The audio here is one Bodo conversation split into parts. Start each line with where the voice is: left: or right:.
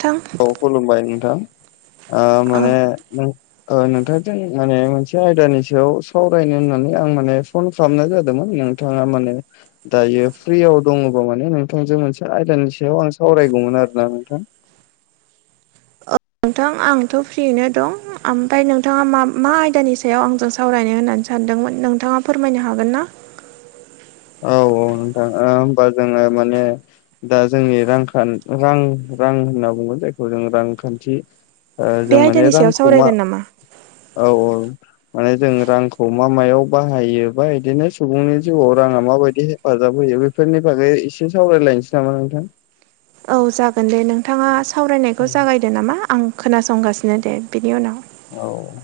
right: थां।
left: औ खुलुमबाय नोंथां
right: औ
left: माने नों नोंथांजों माने मोनसे आयदानि सायाव सावरायनो होननानै आं माने फन खामनाय जादोंमोन नोंथाङा माने दायो फ्रियाव दङबा माने नोंथांजों मोनसे आयदानि सायाव आं सावरायगौमोन आरोना नोंथां।
right: नोंथां आंथ' फ्रियैनो दं ओमफ्राय नोंथाङा मा मा आयदानि सायाव आंजों सावरायनो होननानै सानदोंमोन नोंथाङा फोरमायनो हागोन ना?
left: औ-औ नोंथाङा होमबा जोङो माने दा जोंनि रांखान रां-रां होनना बुंगोन जायखौ जों रांखान्थि
right: बे
left: जों माने
right: आयदानि सायाव
left: रांखौ मा
right: सावरायगोन नामा
left: औ औ माने जों रांखौ मा मायाव बाहायो बा बिदिनो सुबुंनि जिउआव राङा माबायदि हेफाजाब होयो बेफोरनि बागै एसे सावरायलायनोसै नामा नोंथां?
right: औ जागोन दे नोंथाङा सावरायनायखौ जागायदो नामा आं खोनासंगासिनो दे बिनि उनाव
left: औ औ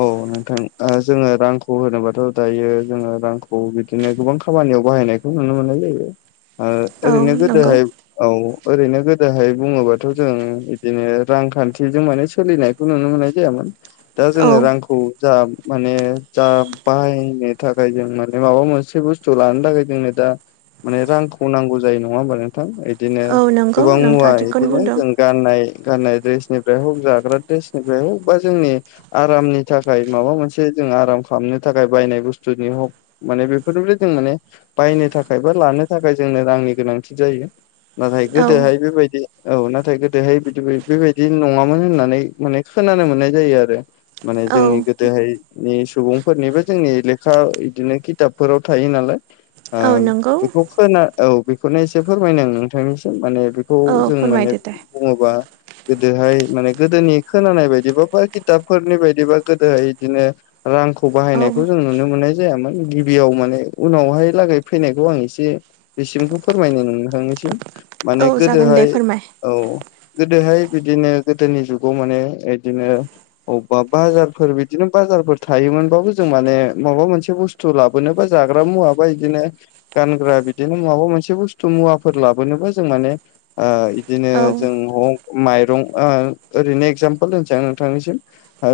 left: औ नोंथां जोङो रांखौ होनोबाथ' दायो जोङो रांखौ बिदि बिदिनो गोबां खामानियाव बाहायनायखौ नुनो मोननाय जायो ओ
right: औ
left: ओरैनो
right: नंगौ
left: गोदोहाय औ ओरैनो गोदोहाय बुङोबाथ' जों बिदिनो रांखान्थिजों माने सोलिनायखौ नुनो मोननाय जायामोन। दा
right: औ
left: जोङो रांखौ जा माने जा बाहायनो थाखाय जों माने माबा मोनसे बुस थु लानो थाखाय जोंनो दा माने रांखौ नांगौ जायो नङा होनबा नों थां बिदिनो
right: औ नंगौ
left: गोबां मुवा
right: नोंथाङा थिगखौनो
left: बिदिनो
right: बुंदों
left: जों गाननाय गाननाय ड्रेसनिफ्राय हक जाग्रा द्रेसनिफ्राय हक बा जोंनि आरामनि थाखाय माबा मोनसे जों आराम खालामनो थाखाय बायनाय बुस्थुनि हक माने बेफोरबाय जों माने बायनो थाखाय बा लानो थाखाय जोंनो रांनि गोनांथि जायो। नाथाय
right: औ
left: गोदोहाय बेबायदि औ नाथाय गोदोहाय बिदि बेबायदि नङामोन होननानै माने खोनानोमोन नाय जायो आरो माने
right: औ
left: जोंनि गोदोहायनि सुबुंफोरनिबो जोंनि लेखा बिदिनो खिथाबफोराव थायो नालाय
right: औ नंगौ
left: बेखौ खोना औ बेखौनो एसे फोरमायन नोंथांनिसिम माने खौ
right: औ
left: जों माने
right: फोरमायदो दे
left: बुङोबा गोदोहाय माने गोदोनि खोनानाय बायदिबा खिथाबफोरनि बायदिबा गोदोहाय बिदिनो रांखौ
right: औ
left: बाहायनायखौ जों नुनो मोननाय जायामोन गिबियाव माने उनावहाय लागै फैनायखौ आं एसे बिसिमखौ फोरमायनो नोंथांनिसिम
right: औ
left: माने
right: जागोन दे
left: गोदोहाय
right: फोरमाय
left: औ गोदोहाय बिदिनो गोदोनि जुगाव माने बिदिनो अबेबा बाजारफोर बिदिनो बाजारफोर थायोमोनबाबो जों माने माबा मोनसे बुस्थु बुस्थ' लाबोनोबा जाग्रा मुवाबा बिदिनो गानग्रा बिदिनो माबा मोनसे बुस्थु मुवाफोर लाबोनोबा जों माने इदिनो
right: औ
left: जों हक माइरं ओरैनो एगजामपोल होनोसै आ नोंथांनिसिम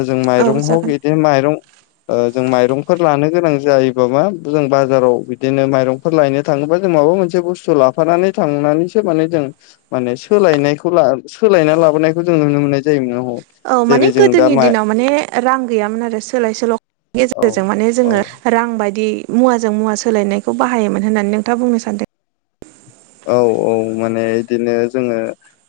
left: जों
right: औ
left: माइरं हग
right: जागोन
left: बिदिनो माइरं जों माइरंफोर लानो गोनां जायोबा मा जों बाजाराव बिदिनो माइरंफोर लायनो थाङोबा जों माबा मोनसे बुस्थु लाफानानै थांनानैसो माने जों माने सोलायनायखौ सोलायना लाबोनायखौ जों नुनो मोननाय जाय नोंनाव ह
right: औ माने गोदोनि दिनाव माने रां गैयामोन आरो सोलाय सोल'नि
left: औ
right: गेजेरजों माने
left: औ
right: जोङो रां बायदि मुवाजों मुवा सोलायनायखौ बाहायोमोन होननानै नोंथाङा बुंनो सानदों
left: औ-औ माने बिदिनो जोङो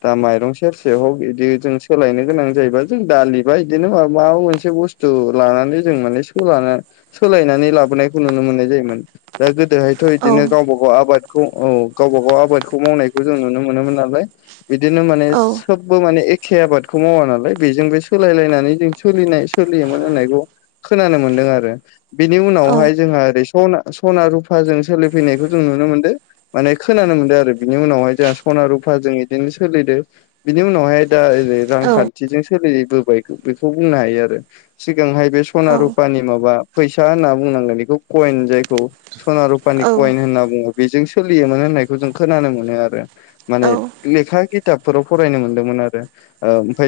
left: दा माइरं सेरसे हग बिदि जों सोलायनो गोनां जायोबा जों दालिबा बिदिनो मा माबा मोनसे बुस्थु बस्थु लानानै जों मोनैसोखौ लानानै सोलायनानै लाबोनायखौ नुनो मोननाय जायोमोन दा गोदोहायथ' बिदिनो
right: औ
left: गावबा गाव आबादखौ औ गावबा गाव आबादखौ मावनायखौ जों नुनो मोनोमोन नालाय बिदिनो माने
right: औ
left: सोबबो माने एखे आबादखौ मावा नालाय बेजोंबो सोलायलायनानै जों सोलिनाय सोलियोमोन होननायखौ खोनानो मोनदों आरो बेनि
right: औ
left: उनावहाय जोंहा ओरै सना सना-रुफाजों सोलिफैनायखौ जों नुनो मोनदों। माने खोनानो मोन्दों आरो बिनि उनावहाय जोंहा सना-रुफा जों बिदिनो सोलिदों। बिनि उनावहाय दा ओरै
right: औ
left: रांखान्थिजों सोलिबोबाय बेखौ बुंनो हायो आरो सिगांहाय बे सना
right: औ
left: रुपानि माबा फैसा होनना बुंनांगोन बेखौ कइन जायखौ सना रुपानि
right: औ
left: कइन होनना बुङो बेजों सोलियोमोन होननायखौ जों खोनानो मोनो आरो माने
right: औ
left: लेखा खिथाबफोराव फरायनो मोनदोंमोन आरो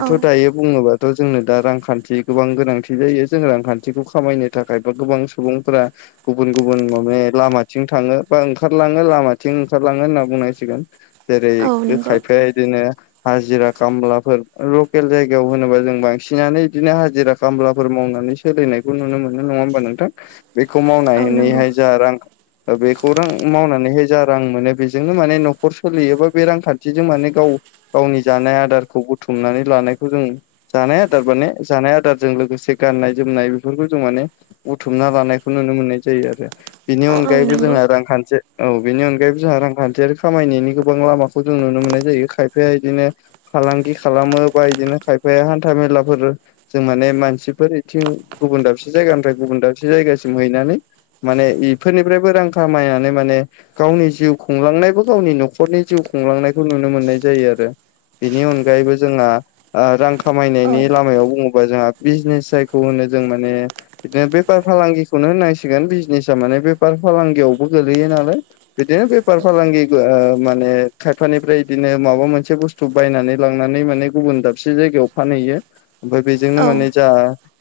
right: औ
left: दायो बुङोबाथ' जोंनो दा रांखान्थि गोबां गोनांथि जायो जों रांखान्थिखौ खामायनो थाखाय बा गोबां सुबुंफोरा गुबुन गुबुन माने लामाथिं थाङो बा ओंखारलाङो। लामाथिं ओंखारलाङो होनना बुंनांसिगोन जेरै
right: औ नंगौ
left: खायफाया बिदिनो हाजिरा खामलाफोर लकेल जायगायाव होनोबा जों बांसिनानो बिदिनो हाजिरा खामलाफोर मावनानै सोलिनायखौ नुनो मोनो नङा होमबा नोंथां? बेखौ
right: औ नंगौ
left: मावनानैहाय जा रां बेखौ रां मावनानै माने हाय जा रां मोनो बेजोंनो माने न'खर सोलियोबा बे रांखान्थिजों माने गाव गावनि जानाय आदारखौ बुथुमनानै लानायखौ जों जानाय आदार माने जानाय आदारजों लोगोसे गाननाय जोमनाय बेफोरखौ जों माने बुथुमना लानायखौ नुनो मोननाय जायो आरो बेनि
right: औ
left: अनगायैबो
right: नंगौ
left: जोंहा रांखान्थि औ बेनि अनगायैबो जोंहा रांखान्थियारि खामायनायनि गोबां लामाखौ जों नुनो मोननाय जायो खायफाया बिदिनो फालांगि खालामो बा बिदिनो खायफाया हान्था मेलाफोर जों माने मानसिफोर बिथिं गुबुन दाबसे जायगानिफ्राय गुबुन दाबसे जायगासिम हैनानै माने इफोरनिफ्रायबो रां खामायनानै माने गावनि जिउ खुंलांनायबो गावनि न'खरनि जिउ खुंलांनायखौ नुनो मोननाय जायो आरो बिनि अनगायैबो जोंहा ओ रां
right: औ
left: खामायनायनि आ लामायाव बुङोबा जोंहा बिजनेस जायखौ होनो जों माने बिदिनो बेफार फालांगिखौनो होननांसिगोन बिजनेसा माने बेफार फालांगियावबो गोलैयो नालाय बिदिनो बेफार फालांगि माने खायफानिफ्राय बिदिनो माबा मोनसे बुस्थु बायनानै लांनानै माने गुबुन दाबसे जायगायाव फानहैयो ओमफ्राय बेजोंनो
right: औ
left: माने जा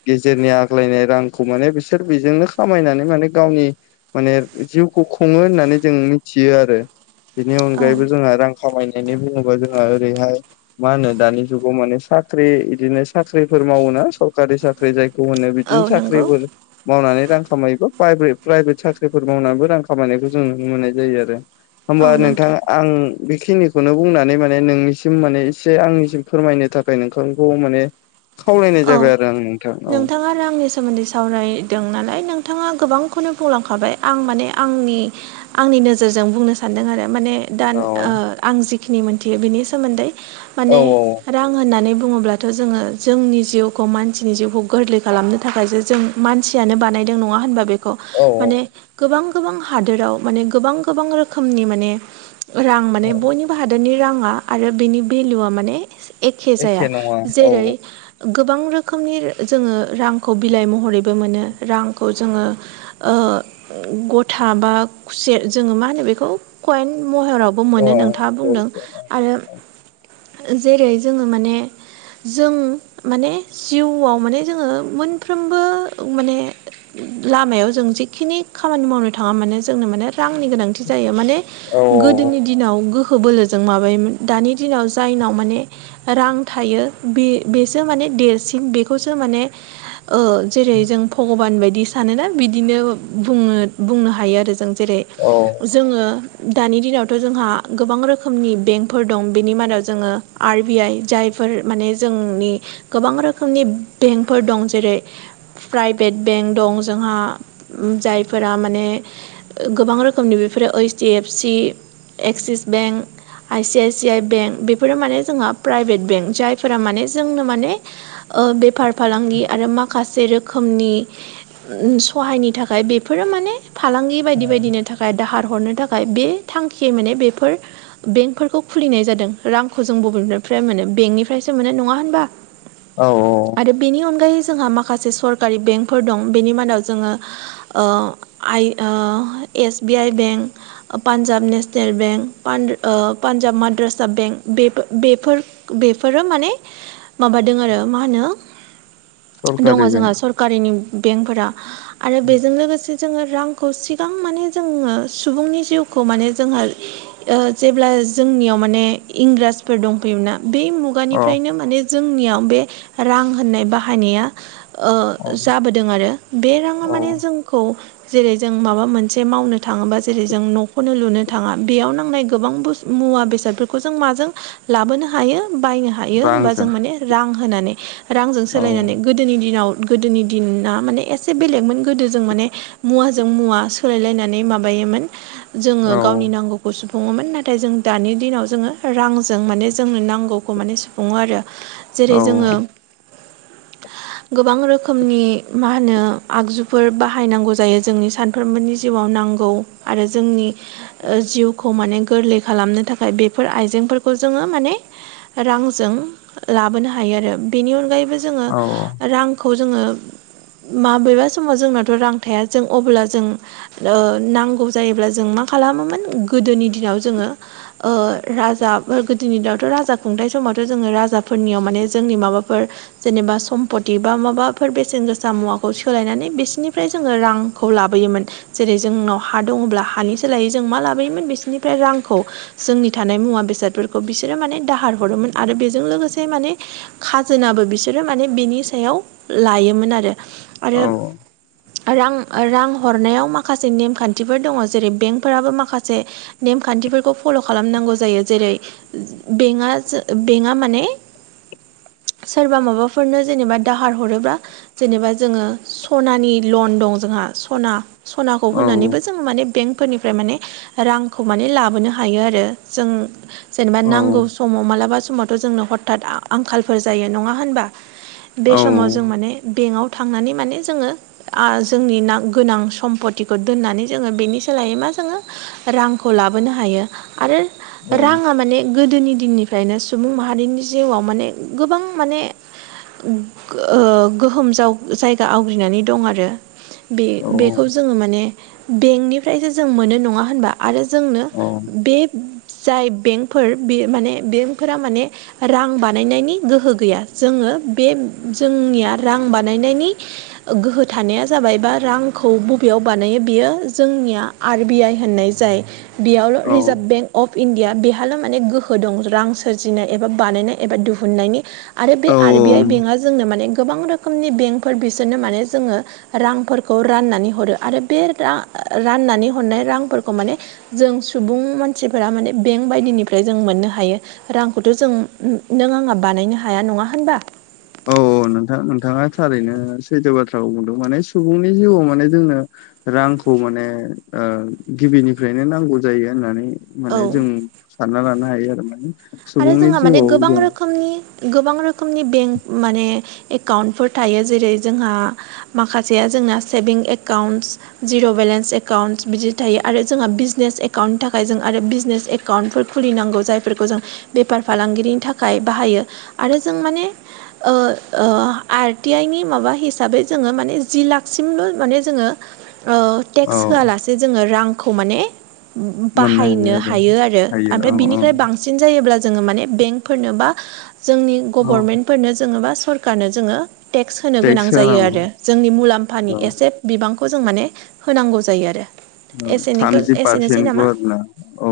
left: गेजेरनि आग्लायनाय रांखौ माने बिसोर बेजोंनो खामायनानै माने गावनि माने जिउखौ खुङो होननानै जों मिथियो आरो बिनि
right: औ
left: अनगायैबो जोंहा रां खामायनानै बुङोबा जोंहा ओरैहाय मा होनो दानि जुगाव माने साख्रि बिदिनो साख्रिफोर मावोना सरखारि साख्रि जायखौ मोनो
right: औ
left: बिदिनो
right: नंगौ
left: साख्रिबो मावनानै रां खामायोबा प्राइभे प्राइभेट साख्रिफोर मावनानैबो रां खामायनायखौ जोङो नुनो मोननाय जायो आरो होमबा नोंथां आं बेखिनिखौनो बुंनानै माने नोंनिसिम माने एसे आंनिसिम फोरमायनो थाखाय नोंथांखौ माने खावलायनाय
right: औ
left: जाबाय आरो आं नोंथां औ
right: नोंथाङा रांनि सोमोन्दै सावरायदों नालाय नोंथाङा गोबांखौनो बुंलांखाबाय आं माने आंनि आंनि नोजोरजों बुंनो सानदों आरो माने दा
left: औ
right: ओ आं जिखिनि मोनथियो बिनि सोमोन्दै
left: औ
right: माने रां होननानै बुङोब्लाथ' जोङो जोंनि जिउ मानसिनि जिउखौ गोरलै खालामनो थाखायसो जों मानसियानो बानायदों नङा होनबा बे
left: औ
right: माने गोबां गोबां हादोराव माने गोबां गोबां रोखोमनि माने रां माने
left: औ
right: बयनिबो हादोरनि राङा आरो बेनि भेलुआ माने एखे जाया
left: नङा औ
right: जेरै गोबां रोखोमनि जोङो रांखौ बिलाइ महरैबो मोनो रांखौ जोङो ओ गथा बा खुसे जोङो मा होनो बेखौ कयेन महराव
left: औ
right: मोनो नोंथाङा बुंदों आरो जेरै जोङो माने जों माने जिउआव माने जोङो मोनफ्रोमबो माने लामायाव जों जिखिनि खामानि मावनो थाङा माने जोंनो माने रांनि गोनांथि जायो माने
left: औ
right: गोदोनि दिनाव गोहो बोलोजों माबायोमोन दानि दिनाव जायनाव माने रां थायो बे बेसे मे देरसिन बेखौसो मान जेरै जों भगान बायदि सानोना बिदिनो बुंनो हायो आरो जों जेरै
left: औ
right: जोङो दानि दिनावथ' जोंहा गोबां रोखोमनि बेंकफोर दं बेनि मादाव जोङो आर बि आइ जायफोर माने जोंनि गोबां रोखोमनि बेंकफोर दं जेरै प्राइभेट बेंक दं जोंहा जायफोरा माने गोबां रोखोमनि बेफोरो ओइस D F C Axis bank IC I C I bank बेफोरो माने जोंहा प्राइभेट बेंक जायफोरा माने जोंनो माने बेफार फालांगि आरो माखासे रोखोमनि सहायनि थाखाय बेफोरो माने फालांगि बायदि बायदिनो थाखाय दाहार हरनो थाखाय बे थांखियै माने बेफोर बेंकफोरखौ खुलिनाय जादों रांखौ जों बबेनिफ्राय मोनो बेंकनिफ्रायसो मोनो नङा होनबा
left: औ औ
right: आरो बेनि अनगायै जोंहा माखासे सरकारि बेंकफोर दं बेनि मादाव जोङो ओ आइ S B I bank Punjab national bank Punjab माद्रासा बेंक बे बेफोर बेफोरो माने माबादों आरो मा होनो दङ
left: सरकारि
right: जोंहा
left: बेंक
right: सरकारिनि बेंकफोरा आरो बेजों लोगोसे जोङो रांखौ सिगां माने जोङो सुबुंनि जिउखौ माने जोंहा जेब्ला जोंनियाव माने इंराजफोर दंफैयोमोना बे मु
left: अ
right: खुगाफ्रायनो माने जोंनियाव बे रां होननाय बाहायनाया ओ
left: औ
right: जाबोदों आरो बे राङा माने
left: औ
right: जोंखौ जेरै जों माबा मोनसे मावनो थाङोबा जेरै जों न'खौनो लुनो थाङा बेयाव नांनाय गोबां बुस्थु मुवा बेसादफोरखौ जों माजों लाबोनो हायो बायनो हायो हायो होनबा जों
left: रांजों
right: मान रां होनानै रांजों
left: औ
right: सोलायनानै गोदोनि दिनाव गोदोनि दिना माने एसे बेलेगमोन गोदोजों माने मुवाजों मुवा सोलायलायनानै माबायोमोन
left: औ
right: जोङो गावनि नांगौखौ खौ सुफुङोमोन नाथाय जों दानि दिनाव जोङो रांजों माने जोंनो नांगौखौ माने सुफुङो आरो जेरै
left: औ
right: जोङो
left: [unintelligible]
right: गोबां रोखोमनि मा होनो आगजुफोर बाहायनांगौ जायो जोंनि सानफ्रोमबोनि जिउआव नांगौ आरो जोंनि जिउखौ माने गोरलै खालामनो थाखाय बेफोर आइजेंफोरखौ जोङो माने रांजों लाबोनो हायो आरो बेनि अनगायैबो जोङो
left: औ
right: रांखौ जोङो माबेबा समाव जोंनाथ' रां थाया जों अब्ला जों नांगौ जायोब्ला जों मा खालामोमोन गोदोनि दिनाव जोङो ओ राजा गोदोनि दिनावथ' राजा खुंथाइ समावथ' जोङो राजा राजाफोरनियाव माने जोंनि माबाफोर जेनेबा सम्पती बा माबाफोर बेसेन गोसा मुवाखौ सोलायनानै बिसोरनिफ्राय जोङो रां खौ लाबोयोमोन जेरै जोंनाव हा दङब्ला हानि सोलायै जों मा लाबोयोमोन बिसोरनिफ्राय रांखौ जोंनि थानाय मुवा बेसादफोरखौ बिसोरो माने दाहार हरोमोन आरो बेजों लोगोसे से माने खाजोनाबो बिसोरो माने बिनि सायाव लायोमोन आरो
left: औ
right: आरो रां रां हरनायाव माखासे नेमखान्थिफोर दङ जेरै बेंकफोराबो माखासे नेमखान्थिफोरखौ फल' खालामनांगौ जायो जेरै बेंकआ बेंकआ माने सोरबा माबाफोरनो जेनेबा दाहार हरोब्ला जेनेबा जोङो सनानि लन दं जोंहा सना सनाखौ
left: औ
right: होनानैबो जों माने बेंकफोरनिफ्राय माने रांखौ माने लाबोनो हायो आरो जों जेनेबा नांगौ समाव मालाबा समावथ' जोंनो हथात आंखालफोर जायो नङा होनबा बे समाव जों माने बेंकआव थांनानै माने जोङो जोंनि ना गोनां सम्पतिखौ दोननानै जोङो बेनि सोलायै मा जोङो रांखौ लाबोनो हायो आरो राङा माने गोदोनि दिननिफ्रायनो सुबुं माहारिनि जिउआव माने गोबां माने गोहोम जायगा आवग्रिनानै दं आरो बे बेखौ जोङो माने बेंकनिफ्रायसो जों मोनो नङा होनबा आरो जोंनो
left: औ
right: बे जाय बेंकफोर बे माने बेंफोरा माने रां बानायनायनि गोहो गैया जोङो बे जोंनिया रां बानायनायनि गोहो थानाया जाबाय बा रांखौ बबेयाव बानायो बियो जोंनिया आर बि आइ होननाय जाय बेयावल' रिजार्भ बेंक अफ इण्डिया बेहाल' माने गोहो दं रां सोरजिनाय एबा एबा बानायनाय एबा दिहुननायनि आरो बे आर बि
left: औ
right: आइ
left: औ
right: बेंकआ जोंनो माने गोबां रोखोमनि बेंकफोर बिसोरनो माने जोङो रांफोरखौ राननानै हरो आरो बे रां राननानै हरनाय रांफोरखौ माने जों सुबुं मानसिफोरा माने बेंक बायदिनिफ्राय जों मोननो हायो रां खौथ' जों नों आंना बानायनो हाया नङा होनबा
left: औ नोंथां नोंथाङा थारैनो सैथो बाथ्राखौ बुंदों माने सुबुंनि जिउआव माने जोंनो रांखौ माने गिबिनिफ्रायनो नांगौ जायो होननानै माने
right: औ
left: जों सानना लानो हायो आरो माने
right: आरो
left: सुबुंनि
right: जोंहा माने
left: जिउआव
right: गोबां
left: जों
right: रोखोमनि गोबां रोखोमनि बेंक माने एकाउन्टफोर थायो जेरै जोंहा माखासेया जोंना सेभिं एकाउन्टस जिर' बेलेन्स एकाउन्टस बिदि थायो आरो जोंहा बिजनेस एकाउन्टनि थाखाय जों आरो बिजनेसकन् एकाउन्टफोर खुलिनांगौ जायफोरखौ जों बेफार फालांगिरिनि थाखाय बाहायो आरो जों माने आरटि आइ नि माबा हिसाबै जोङो माने जि लाखसिमल' माने जोङो
left: औ
right: टेक्स होआलासे जोङो रांखौ माने
left: मोननो
right: बाहायनो हायो आरो
left: हायो औ
right: ओमफ्राय
left: औ
right: बिनिफ्राय बांसिन बांसिन जायोब्ला जोङो माने बेंकफोरनो बा जोंनि
left: औ
right: गभर्नमेन्ट फोरनो जोङबा सरखारारनो जोङो टेक्स होनो गोनां जायो आरो जोंनि मुलाम्फानि
left: औ
right: एसे बिबांखौ जों माने होनांगौ जायो आरो
left: थामजि
right: एसेनोसै
left: पारसेन्टखौ
right: नामा
left: आरो ना औ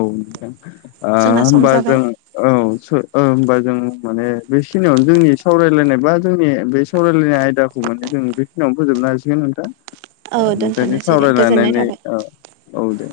right: जोंना सम
left: हबा
right: जाबाय
left: जों औ औ होमबा जों माने बेखिनियावनो जोंनि सावरायलायनाय बा जोंनि बे सावरायलायनाय आयदा माने जों बेखिनियावनो फोजोबनो हासिगोन नोंथां
right: औ
left: नोंथांनि
right: दोनथ'नोसै दे गोजोननाय
left: सावरायलायनानै
right: थाबाय
left: आ औ द